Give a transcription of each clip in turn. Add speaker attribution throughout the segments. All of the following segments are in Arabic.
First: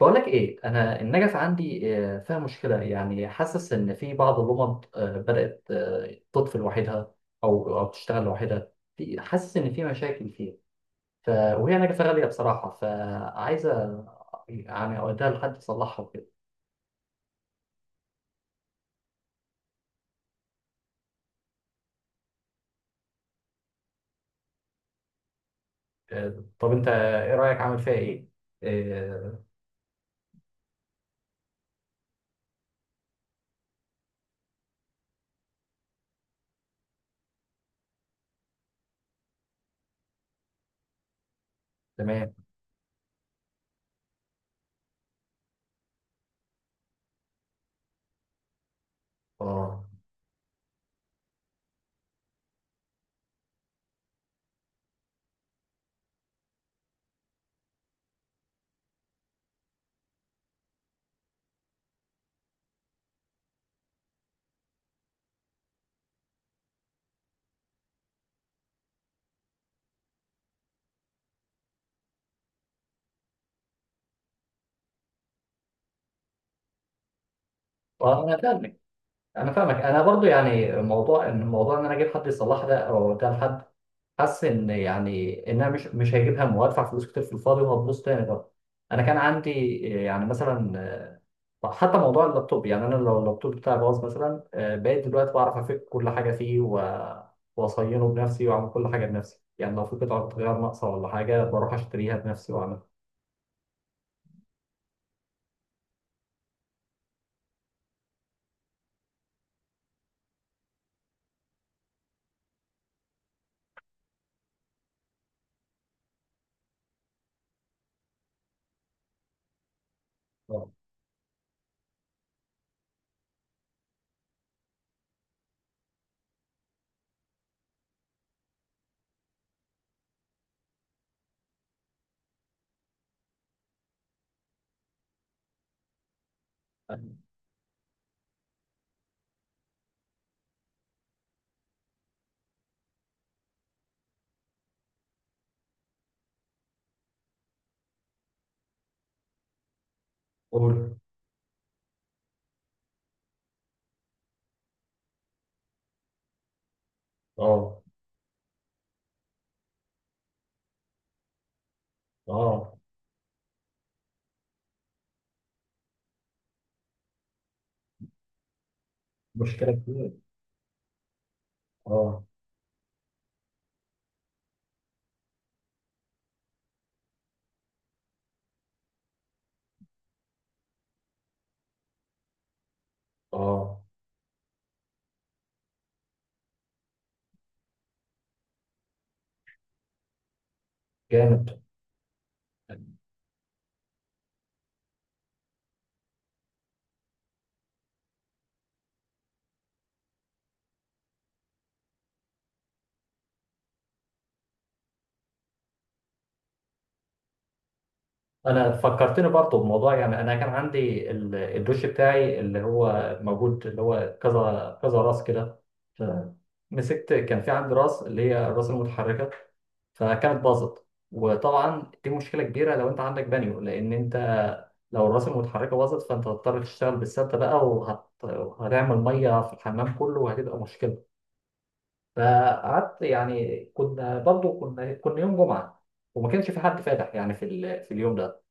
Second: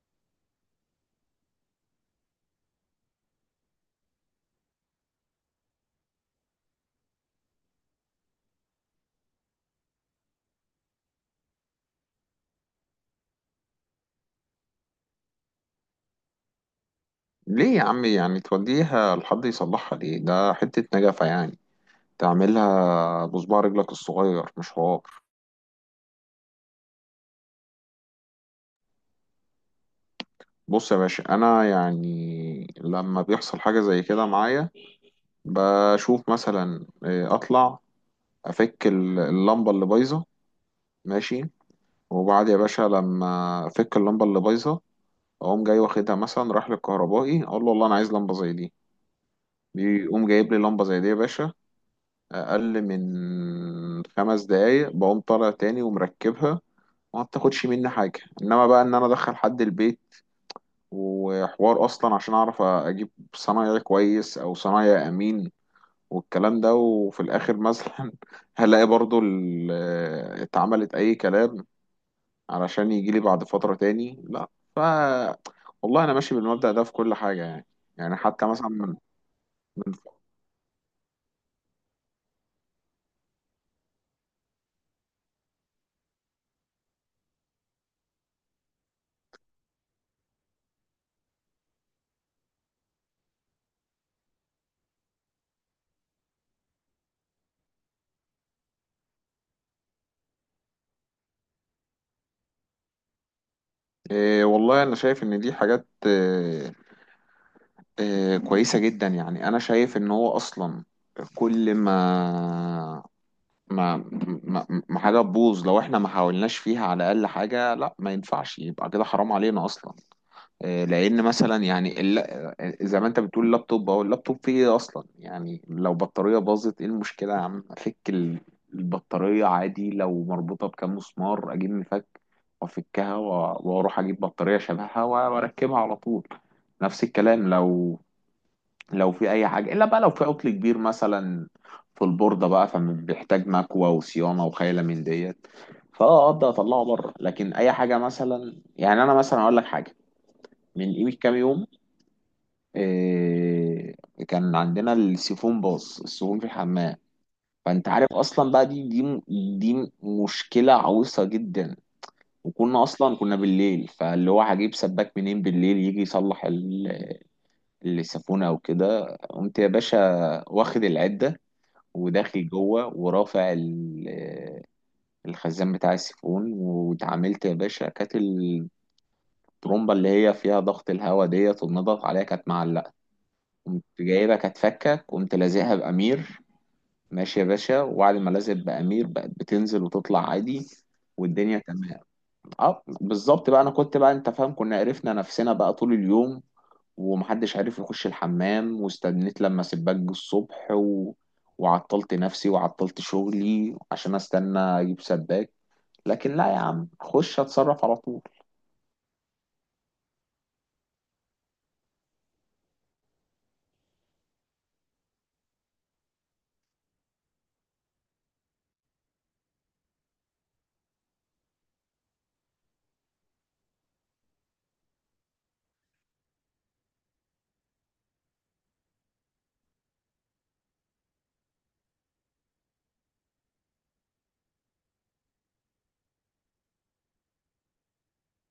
Speaker 1: بقولك ايه، انا النجف عندي فيها مشكله. يعني حاسس ان في بعض اللمض بدات تطفي لوحدها او تشتغل لوحدها. في حاسس ان في مشاكل فيها، ف وهي نجفه غاليه بصراحه، فعايزه يعني اوديها لحد يصلحها وكده.
Speaker 2: ليه يا عم يعني توديها لحد يصلحها؟ ليه؟ ده حتة نجفة يعني تعملها بصباع رجلك الصغير، مش حوار.
Speaker 1: طب انت ايه رايك؟ عامل فيها ايه؟ آه،
Speaker 2: بص يا باشا، انا يعني لما بيحصل حاجة زي كده معايا بشوف مثلا، اطلع افك اللمبة اللي بايظة. ماشي.
Speaker 1: تمام.
Speaker 2: وبعد يا باشا لما افك اللمبة اللي بايظة، اقوم جاي واخدها، مثلا رايح للكهربائي، اقول له والله انا عايز لمبة زي دي.
Speaker 1: اه.
Speaker 2: بيقوم جايب لي لمبة زي دي يا باشا. اقل من 5 دقايق بقوم طالع تاني ومركبها. وما بتاخدش مني حاجه. انما بقى ان انا ادخل حد البيت وحوار اصلا عشان اعرف اجيب صنايعي كويس او صنايعي امين والكلام ده. وفي الاخر مثلا هلاقي برضو اتعملت اي كلام علشان يجي لي بعد فتره تاني. لا. ف والله انا ماشي بالمبدأ ده في كل حاجه يعني. يعني
Speaker 1: انا
Speaker 2: حتى مثلا
Speaker 1: فاهمك،
Speaker 2: من.
Speaker 1: انا فاهمك. انا برضو يعني موضوع ان انا اجيب حد يصلحها ده او اوديها لحد، حس ان يعني انها مش هيجيب همه، وهدفع فلوس كتير في الفاضي وهتبوظ تاني بقى. انا كان عندي يعني مثلا، حتى موضوع اللابتوب. يعني انا لو اللابتوب بتاعي باظ مثلا، بقيت دلوقتي بعرف افك كل حاجه فيه واصينه بنفسي واعمل كل حاجه بنفسي. يعني لو في قطعه غيار ناقصه ولا حاجه بروح اشتريها بنفسي واعملها.
Speaker 2: والله أنا شايف إن دي حاجات، كويسة جدا، يعني أنا شايف إن هو أصلا كل ما ما حاجة تبوظ لو إحنا ما حاولناش فيها على الأقل حاجة. لا، ما ينفعش يبقى كده، حرام علينا أصلا.
Speaker 1: آه.
Speaker 2: لأن مثلا يعني زي ما أنت بتقول اللابتوب اللابتوب فيه إيه أصلا. يعني لو بطارية باظت، إيه المشكلة يا عم؟ أفك البطارية عادي، لو مربوطة بكام مسمار أجيب مفك وأفكها و- وأروح أجيب بطارية شبهها وأركبها على طول. نفس الكلام لو في اي حاجه، الا بقى لو في عطل كبير مثلا في البورده بقى، فبيحتاج مكوى وصيانه وخيله من ديت. فاه اقدر اطلعه بره. لكن اي حاجه مثلا، يعني انا مثلا اقول لك حاجه، من
Speaker 1: قول.
Speaker 2: قيمه كام يوم. إيه كان عندنا السيفون باظ، السيفون في الحمام.
Speaker 1: اه.
Speaker 2: فانت عارف اصلا بقى دي مشكله عويصه جدا.
Speaker 1: اه.
Speaker 2: وكنا اصلا كنا بالليل، فاللي هو هجيب سباك منين بالليل يجي يصلح السيفون او كده؟ قمت يا
Speaker 1: مشكله
Speaker 2: باشا
Speaker 1: كبيره.
Speaker 2: واخد العده،
Speaker 1: اه.
Speaker 2: وداخل جوه ورافع الخزان بتاع السيفون. واتعاملت يا باشا، كانت الطرمبة اللي هي فيها ضغط الهواء ديت والنضغط عليها كانت معلقة.
Speaker 1: اه.
Speaker 2: قمت جايبها كانت فكة، قمت لازقها بأمير. ماشي يا باشا، وبعد ما لازق بأمير بقت بتنزل وتطلع عادي، والدنيا
Speaker 1: جامد.
Speaker 2: تمام. اه، بالظبط بقى. انا كنت بقى، انت فاهم، كنا عرفنا نفسنا بقى طول اليوم، ومحدش عارف يخش الحمام، واستنيت لما سباك جه الصبح وعطلت نفسي وعطلت شغلي عشان استنى اجيب سباك. لكن لا يا عم، اخش اتصرف على طول.
Speaker 1: انا فكرتني برضه بموضوع. يعني انا كان عندي الدوش بتاعي اللي هو موجود، اللي هو كذا كذا راس كده. ف- مسكت، كان في عندي راس اللي هي الراس المتحركه، فكانت باظت. وطبعا دي مشكله كبيره لو انت عندك بانيو، لان انت لو الراس المتحركه باظت فانت هتضطر تشتغل بالسده بقى، وهتعمل ميه في الحمام كله وهتبقى مشكله. فقعدت، يعني كنا برضه كنا يوم جمعه، وما كانش في حد فاتح يعني في ال... في اليوم ده.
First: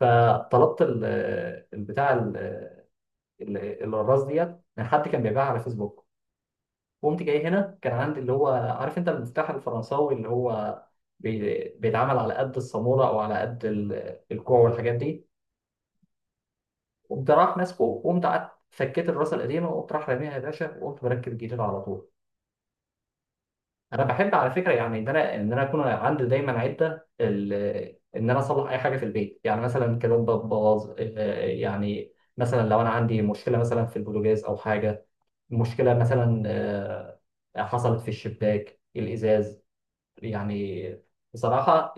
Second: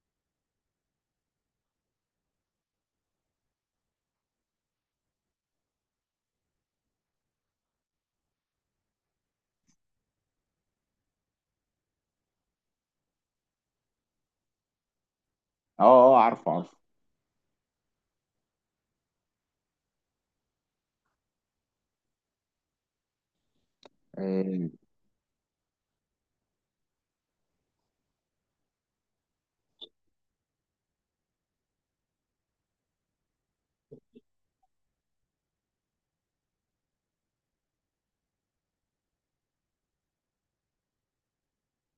Speaker 1: فطلبت البتاع ال- الراس ديت من حد كان بيبيعها على فيسبوك. قمت جاي هنا، كان عندي اللي هو، عارف انت المفتاح الفرنساوي اللي هو بيتعمل على قد الصامولة او على قد الكوع والحاجات دي.
Speaker 2: اه، اه، عارفه، عارفه.
Speaker 1: قمت راح ماسكه، وقمت قعدت فكيت الراس القديمه وقمت راح راميها يا باشا، وقمت مركب الجديد على طول. انا بحب على
Speaker 2: إيه،
Speaker 1: فكره، يعني ان انا اكون عندي دايما عده ان انا اصلح اي حاجه في البيت. يعني مثلا كلام باظ يعني مثلا لو انا عندي مشكله مثلا في البوتاجاز او حاجه، مشكله مثلا حصلت في الشباك الازاز. يعني بصراحه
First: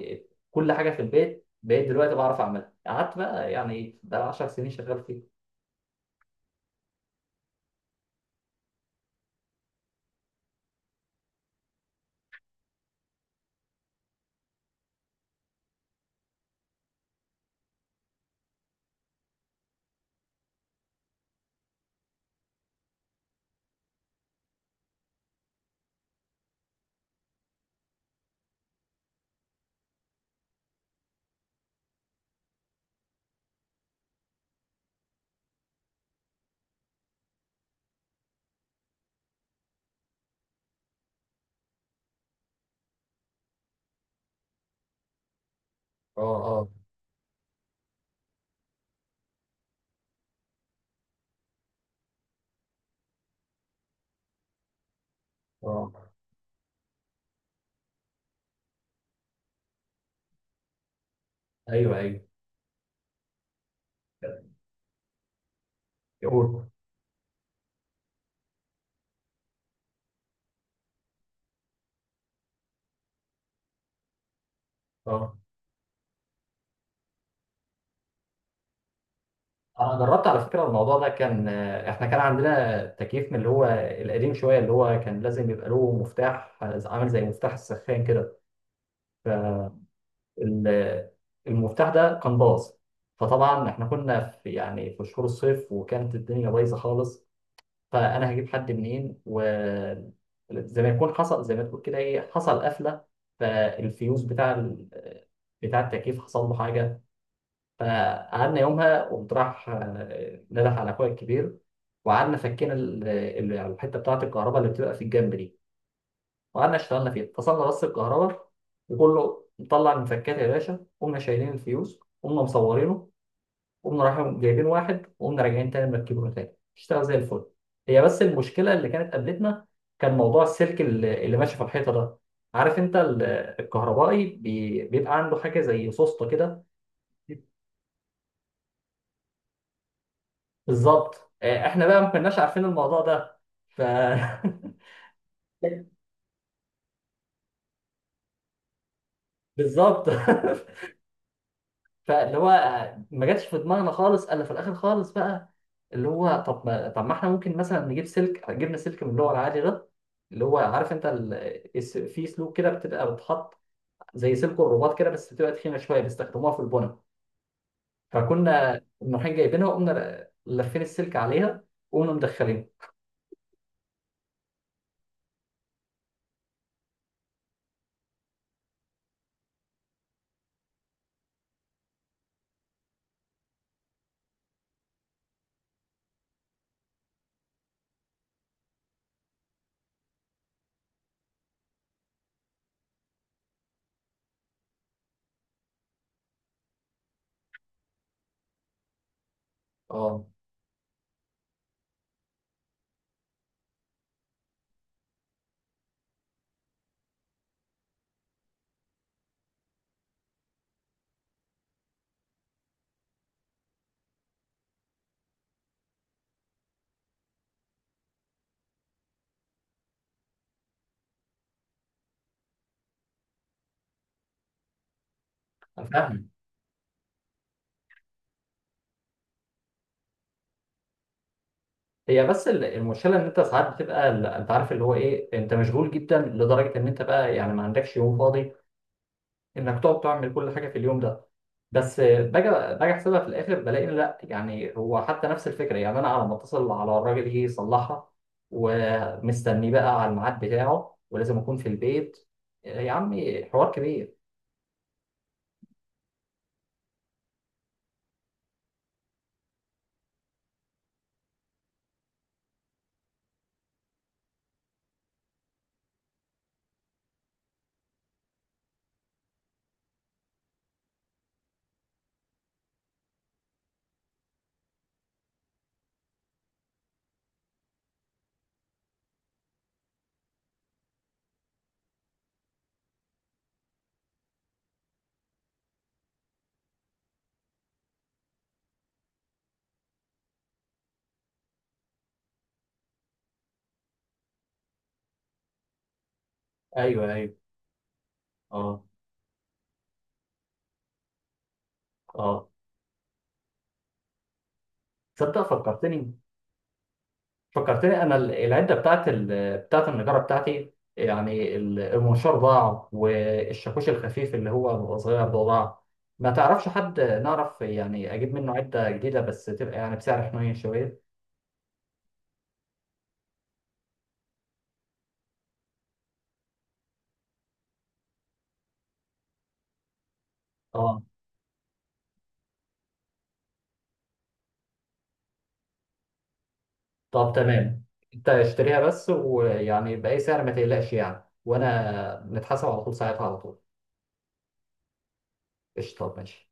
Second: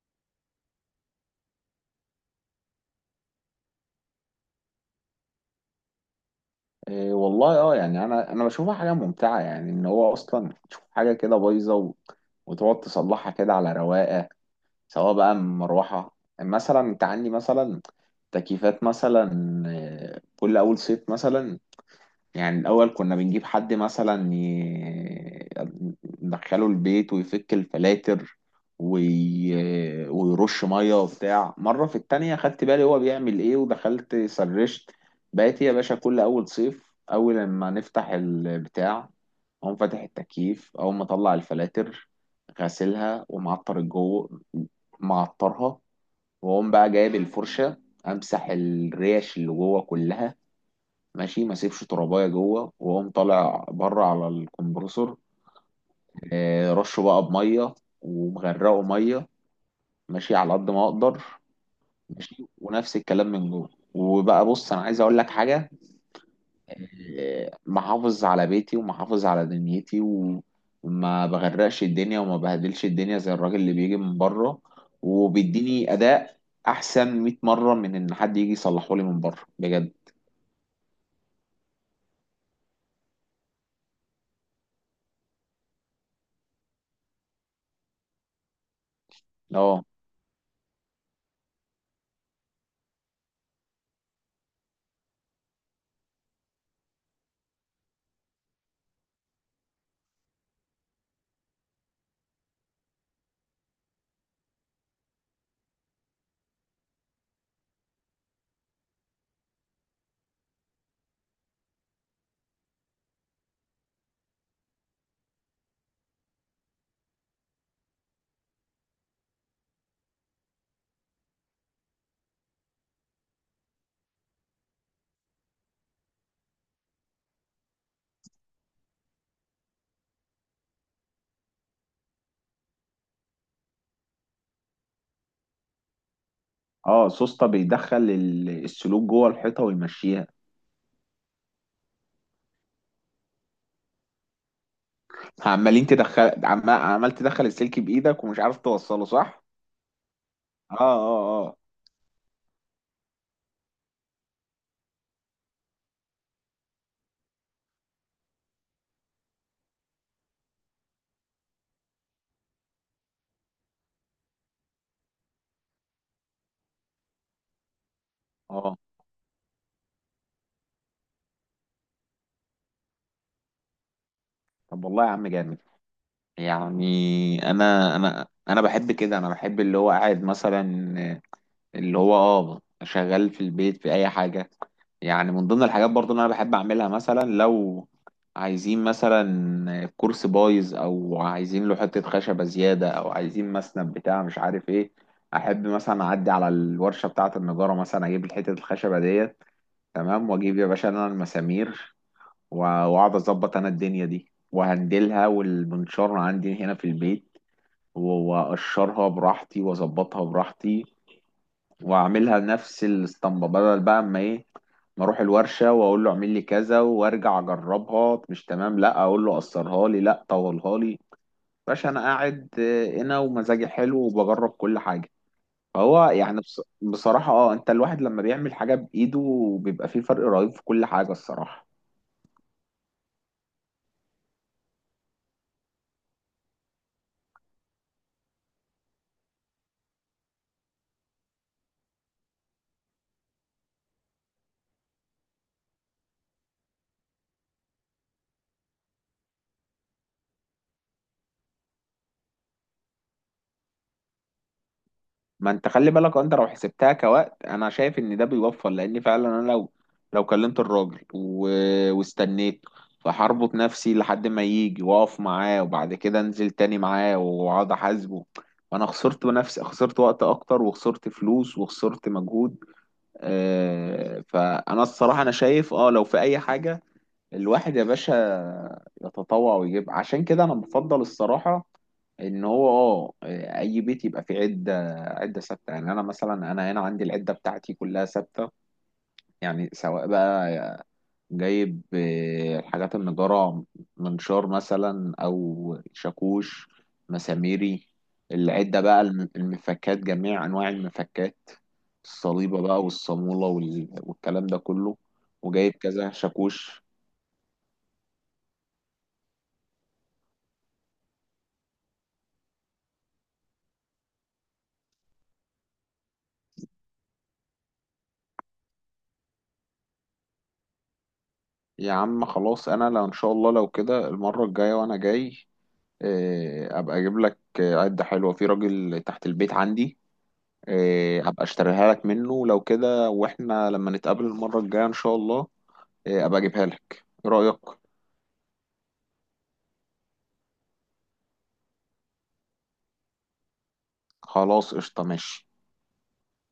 Speaker 1: كل حاجه في البيت بقيت دلوقتي بعرف اعملها. قعدت بقى يعني بقى 10 سنين شغال فيه.
Speaker 2: إيه والله، يعني انا بشوفها حاجه ممتعه، يعني ان هو اصلا تشوف حاجه كده بايظه و... وتقعد تصلحها كده على رواقه. سواء بقى مروحه مثلا، انت عندي مثلا تكييفات مثلا، كل اول صيف مثلا. يعني الأول كنا بنجيب حد مثلا ندخله البيت ويفك الفلاتر، وي... ويرش مية وبتاع. مرة في التانية خدت بالي هو بيعمل ايه، ودخلت سرشت. بقيت يا باشا كل أول صيف، أول لما نفتح البتاع، أقوم فاتح التكييف، أقوم مطلع الفلاتر، غاسلها ومعطر الجو، معطرها،
Speaker 1: اه. اه.
Speaker 2: وأقوم بقى جايب الفرشة، أمسح الريش اللي جوه كلها، ماشي، ما سيبش ترابايه جوه، وقوم طالع بره على الكمبرسور.
Speaker 1: اه.
Speaker 2: رشه بقى بميه، ومغرقه ميه، ماشي على قد ما اقدر.
Speaker 1: ايوه ايوه.
Speaker 2: ماشي، ونفس الكلام من جوه. وبقى بص، انا عايز اقول لك حاجه.
Speaker 1: قول.
Speaker 2: محافظ على بيتي ومحافظ على دنيتي، وما بغرقش الدنيا وما بهدلش الدنيا زي الراجل اللي بيجي من بره
Speaker 1: اه.
Speaker 2: وبيديني اداء احسن 100 مره من ان حد يجي يصلحه لي من بره، بجد.
Speaker 1: انا جربت على فكره الموضوع ده. كان احنا كان عندنا تكييف من اللي هو القديم شويه، اللي هو كان لازم يبقى له مفتاح عامل زي مفتاح السخان كده.
Speaker 2: اه،
Speaker 1: ال- المفتاح ده كان باظ. فطبعا احنا كنا في يعني في شهور الصيف، وكانت الدنيا بايظه خالص. فانا هجيب حد منين؟ وزي ما يكون حصل، زي ما تقول كده، ايه، حصل قفله. فالفيوز بتاع ال... بتاع التكييف حصل له حاجه. فقعدنا يومها، قمت راح نده على اخويا الكبير، وقعدنا فكينا يعني الحته بتاعه الكهرباء اللي بتبقى في الجنب دي. وقعدنا اشتغلنا فيها، فصلنا بس الكهرباء وكله، مطلع المفكات يا باشا، قمنا شايلين الفيوز، قمنا مصورينه، قمنا رايحين جايبين واحد، وقمنا راجعين تاني مركبينه تاني، اشتغل زي الفل. هي بس المشكله اللي كانت قابلتنا، كان موضوع السلك اللي ماشي في الحيطه ده. عارف انت الكهربائي بيبقى عنده حاجه زي سوسته كده.
Speaker 2: اه، سوسته بيدخل السلوك جوه الحيطه ويمشيها.
Speaker 1: بالظبط، احنا بقى ما كناش عارفين الموضوع ده. ف
Speaker 2: عمال تدخل السلك بايدك، ومش عارف توصله صح.
Speaker 1: بالظبط.
Speaker 2: اه، اه، اه،
Speaker 1: فاللي هو ما جاتش في دماغنا خالص، الا في الاخر خالص بقى اللي هو، طب ما احنا ممكن مثلا نجيب سلك. جبنا سلك من اللي هو العادي ده، اللي هو، عارف انت ال... في سلوك كده بتبقى بتحط، زي سلك الرباط كده بس بتبقى تخينه شويه، بيستخدموها في البنا.
Speaker 2: اه.
Speaker 1: فكنا رايحين جايبينها، وقمنا لافين السلك عليها وقمنا مدخلينها.
Speaker 2: طب والله يا عم جامد. يعني انا بحب كده، انا بحب اللي هو قاعد مثلا، اللي هو شغال في البيت في اي حاجه. يعني من ضمن الحاجات برضو اللي انا بحب اعملها، مثلا لو عايزين مثلا كرسي بايظ، او عايزين له حته خشبه زياده، او عايزين مسند بتاع مش عارف ايه، احب مثلا اعدي على الورشه بتاعه النجاره، مثلا اجيب حته الخشبه ديت.
Speaker 1: اه.
Speaker 2: تمام، واجيب يا باشا انا المسامير، و- واقعد اظبط انا الدنيا دي وهندلها، والمنشار عندي هنا في البيت، و- واقشرها براحتي واظبطها براحتي، واعملها نفس الاسطمبه. بدل بقى اما ايه؟ ما اروح الورشه واقول له اعمل لي كذا، وارجع اجربها مش تمام، لا اقول له قصرها لي، لا طولها لي. باشا انا قاعد هنا ومزاجي حلو وبجرب كل حاجه. فهو
Speaker 1: فاهم.
Speaker 2: يعني بصراحه، انت الواحد لما بيعمل حاجه بايده بيبقى فيه فرق رهيب في كل حاجه، الصراحه.
Speaker 1: هي بس المشكله ان انت ساعات بتبقى انت عارف اللي هو ايه، انت مشغول جدا لدرجه ان انت بقى يعني ما عندكش يوم فاضي انك تقعد تعمل كل حاجه في اليوم ده. بس باجي احسبها في الاخر بلاقي إن لا، يعني هو حتى نفس الفكره. يعني انا على ما اتصل على الراجل يجي يصلحها، ومستني بقى على الميعاد بتاعه، ولازم اكون في البيت. يا عمي حوار كبير.
Speaker 2: ما انت خلي بالك، انت لو حسبتها كوقت، انا شايف ان ده بيوفر، لان فعلا انا لو كلمت الراجل و... واستنيت، فهربط نفسي لحد ما يجي، واقف معاه، وبعد كده انزل تاني معاه، واقعد احاسبه، وانا خسرت نفسي، خسرت وقت اكتر، وخسرت فلوس، وخسرت مجهود. فانا الصراحة انا شايف، لو في اي حاجة، الواحد يا باشا يتطوع ويجيب. عشان كده انا بفضل الصراحة ان هو اه اي بيت يبقى فيه عده، عده ثابته. يعني انا مثلا انا هنا عندي العده بتاعتي كلها ثابته، يعني سواء بقى جايب الحاجات النجاره، منشار مثلا او شاكوش،
Speaker 1: ايوه ايوه.
Speaker 2: مساميري، العده
Speaker 1: اه
Speaker 2: بقى، المفكات، جميع انواع المفكات،
Speaker 1: اه.
Speaker 2: الصليبه بقى والصاموله، وال- والكلام ده كله،
Speaker 1: تصدق
Speaker 2: وجايب كذا
Speaker 1: فكرتني.
Speaker 2: شاكوش.
Speaker 1: فكرتني انا العده بتاعت ال... بتاعت النجاره بتاعتي. يعني المنشار ضاع، والشاكوش الخفيف اللي هو بيبقى صغير ده ضاع. ما تعرفش حد نعرف يعني اجيب منه عده جديده، بس تبقى يعني بسعر حنين شويه.
Speaker 2: يا عم خلاص، انا لو ان شاء الله لو كده، المره الجايه وانا جاي ابقى اجيب لك عدة حلوة. في راجل تحت البيت عندي،
Speaker 1: اه.
Speaker 2: ابقى اشتريها لك منه لو كده، واحنا لما نتقابل المرة الجاية ان شاء الله ابقى اجيبها لك. ايه
Speaker 1: طب
Speaker 2: رأيك؟
Speaker 1: تمام. انت اشتريها بس، ويعني باي سعر ما تقلقش، يعني وانا نتحاسب على طول ساعتها على طول.
Speaker 2: خلاص، قشطة، ماشي.
Speaker 1: قشطه ماشي.